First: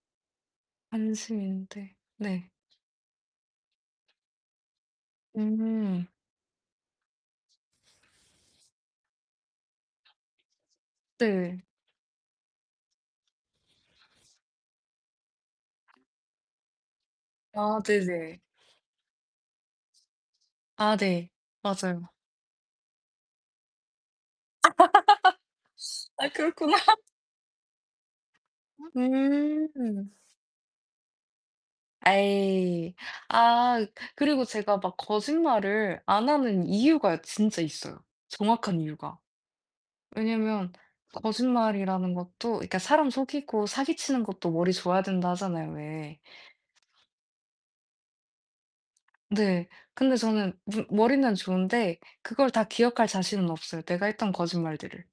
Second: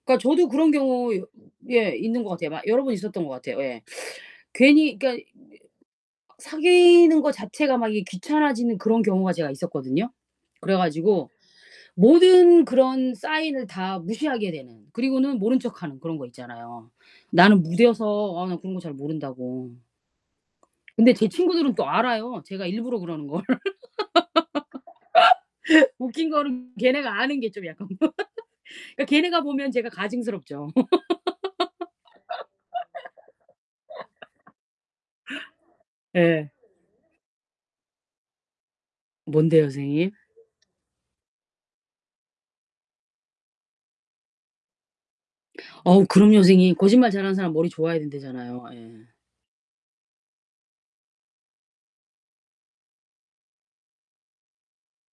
그러니까 저도 그런 경우 여 예 안심인데. 있는 것 같아요. 네. 막 여러 번 있었던 것 같아요. 예. 괜히 그러니까 이 메 음. 사귀는 거 자체가 막 이게 귀찮아지는 그런 경우가 제가 있었거든요. 그래 가지고 네. 모든 그런 sign을 다 무시하게 되는. 그리고는 모른 척하는 그런 거 있잖아요. "나는 아 무뎌서 네네. 아 나 그런 거 잘 모른다."고. 아 근데 제 네. 친구들은 또 맞아요. 알아요 제가 일부러 그러는 걸. 아 웃긴 거는 그렇구나. 걔네가 아는 게 좀 약간. 그러니까 걔네가 보면 제가 음. 가증스럽죠. 에이. 아. 그리고 제가 막 거짓말을 안 예. 하는 이유가 진짜 있어요 정확한 이유가. 뭔데요 선생님? 왜냐면 거짓말이라는 것도 그러니까 "사람 속이고 사기 치는 것도 머리 좋아야 된다." 하잖아요 어우 왜. 그럼요 선생님. 거짓말 잘하는 사람 머리 좋아야 된다잖아요. 예. 네. 근데 저는 무 머리는 좋은데 그걸 다 기억할 자신은 없어요 내가 했던 거짓말들을.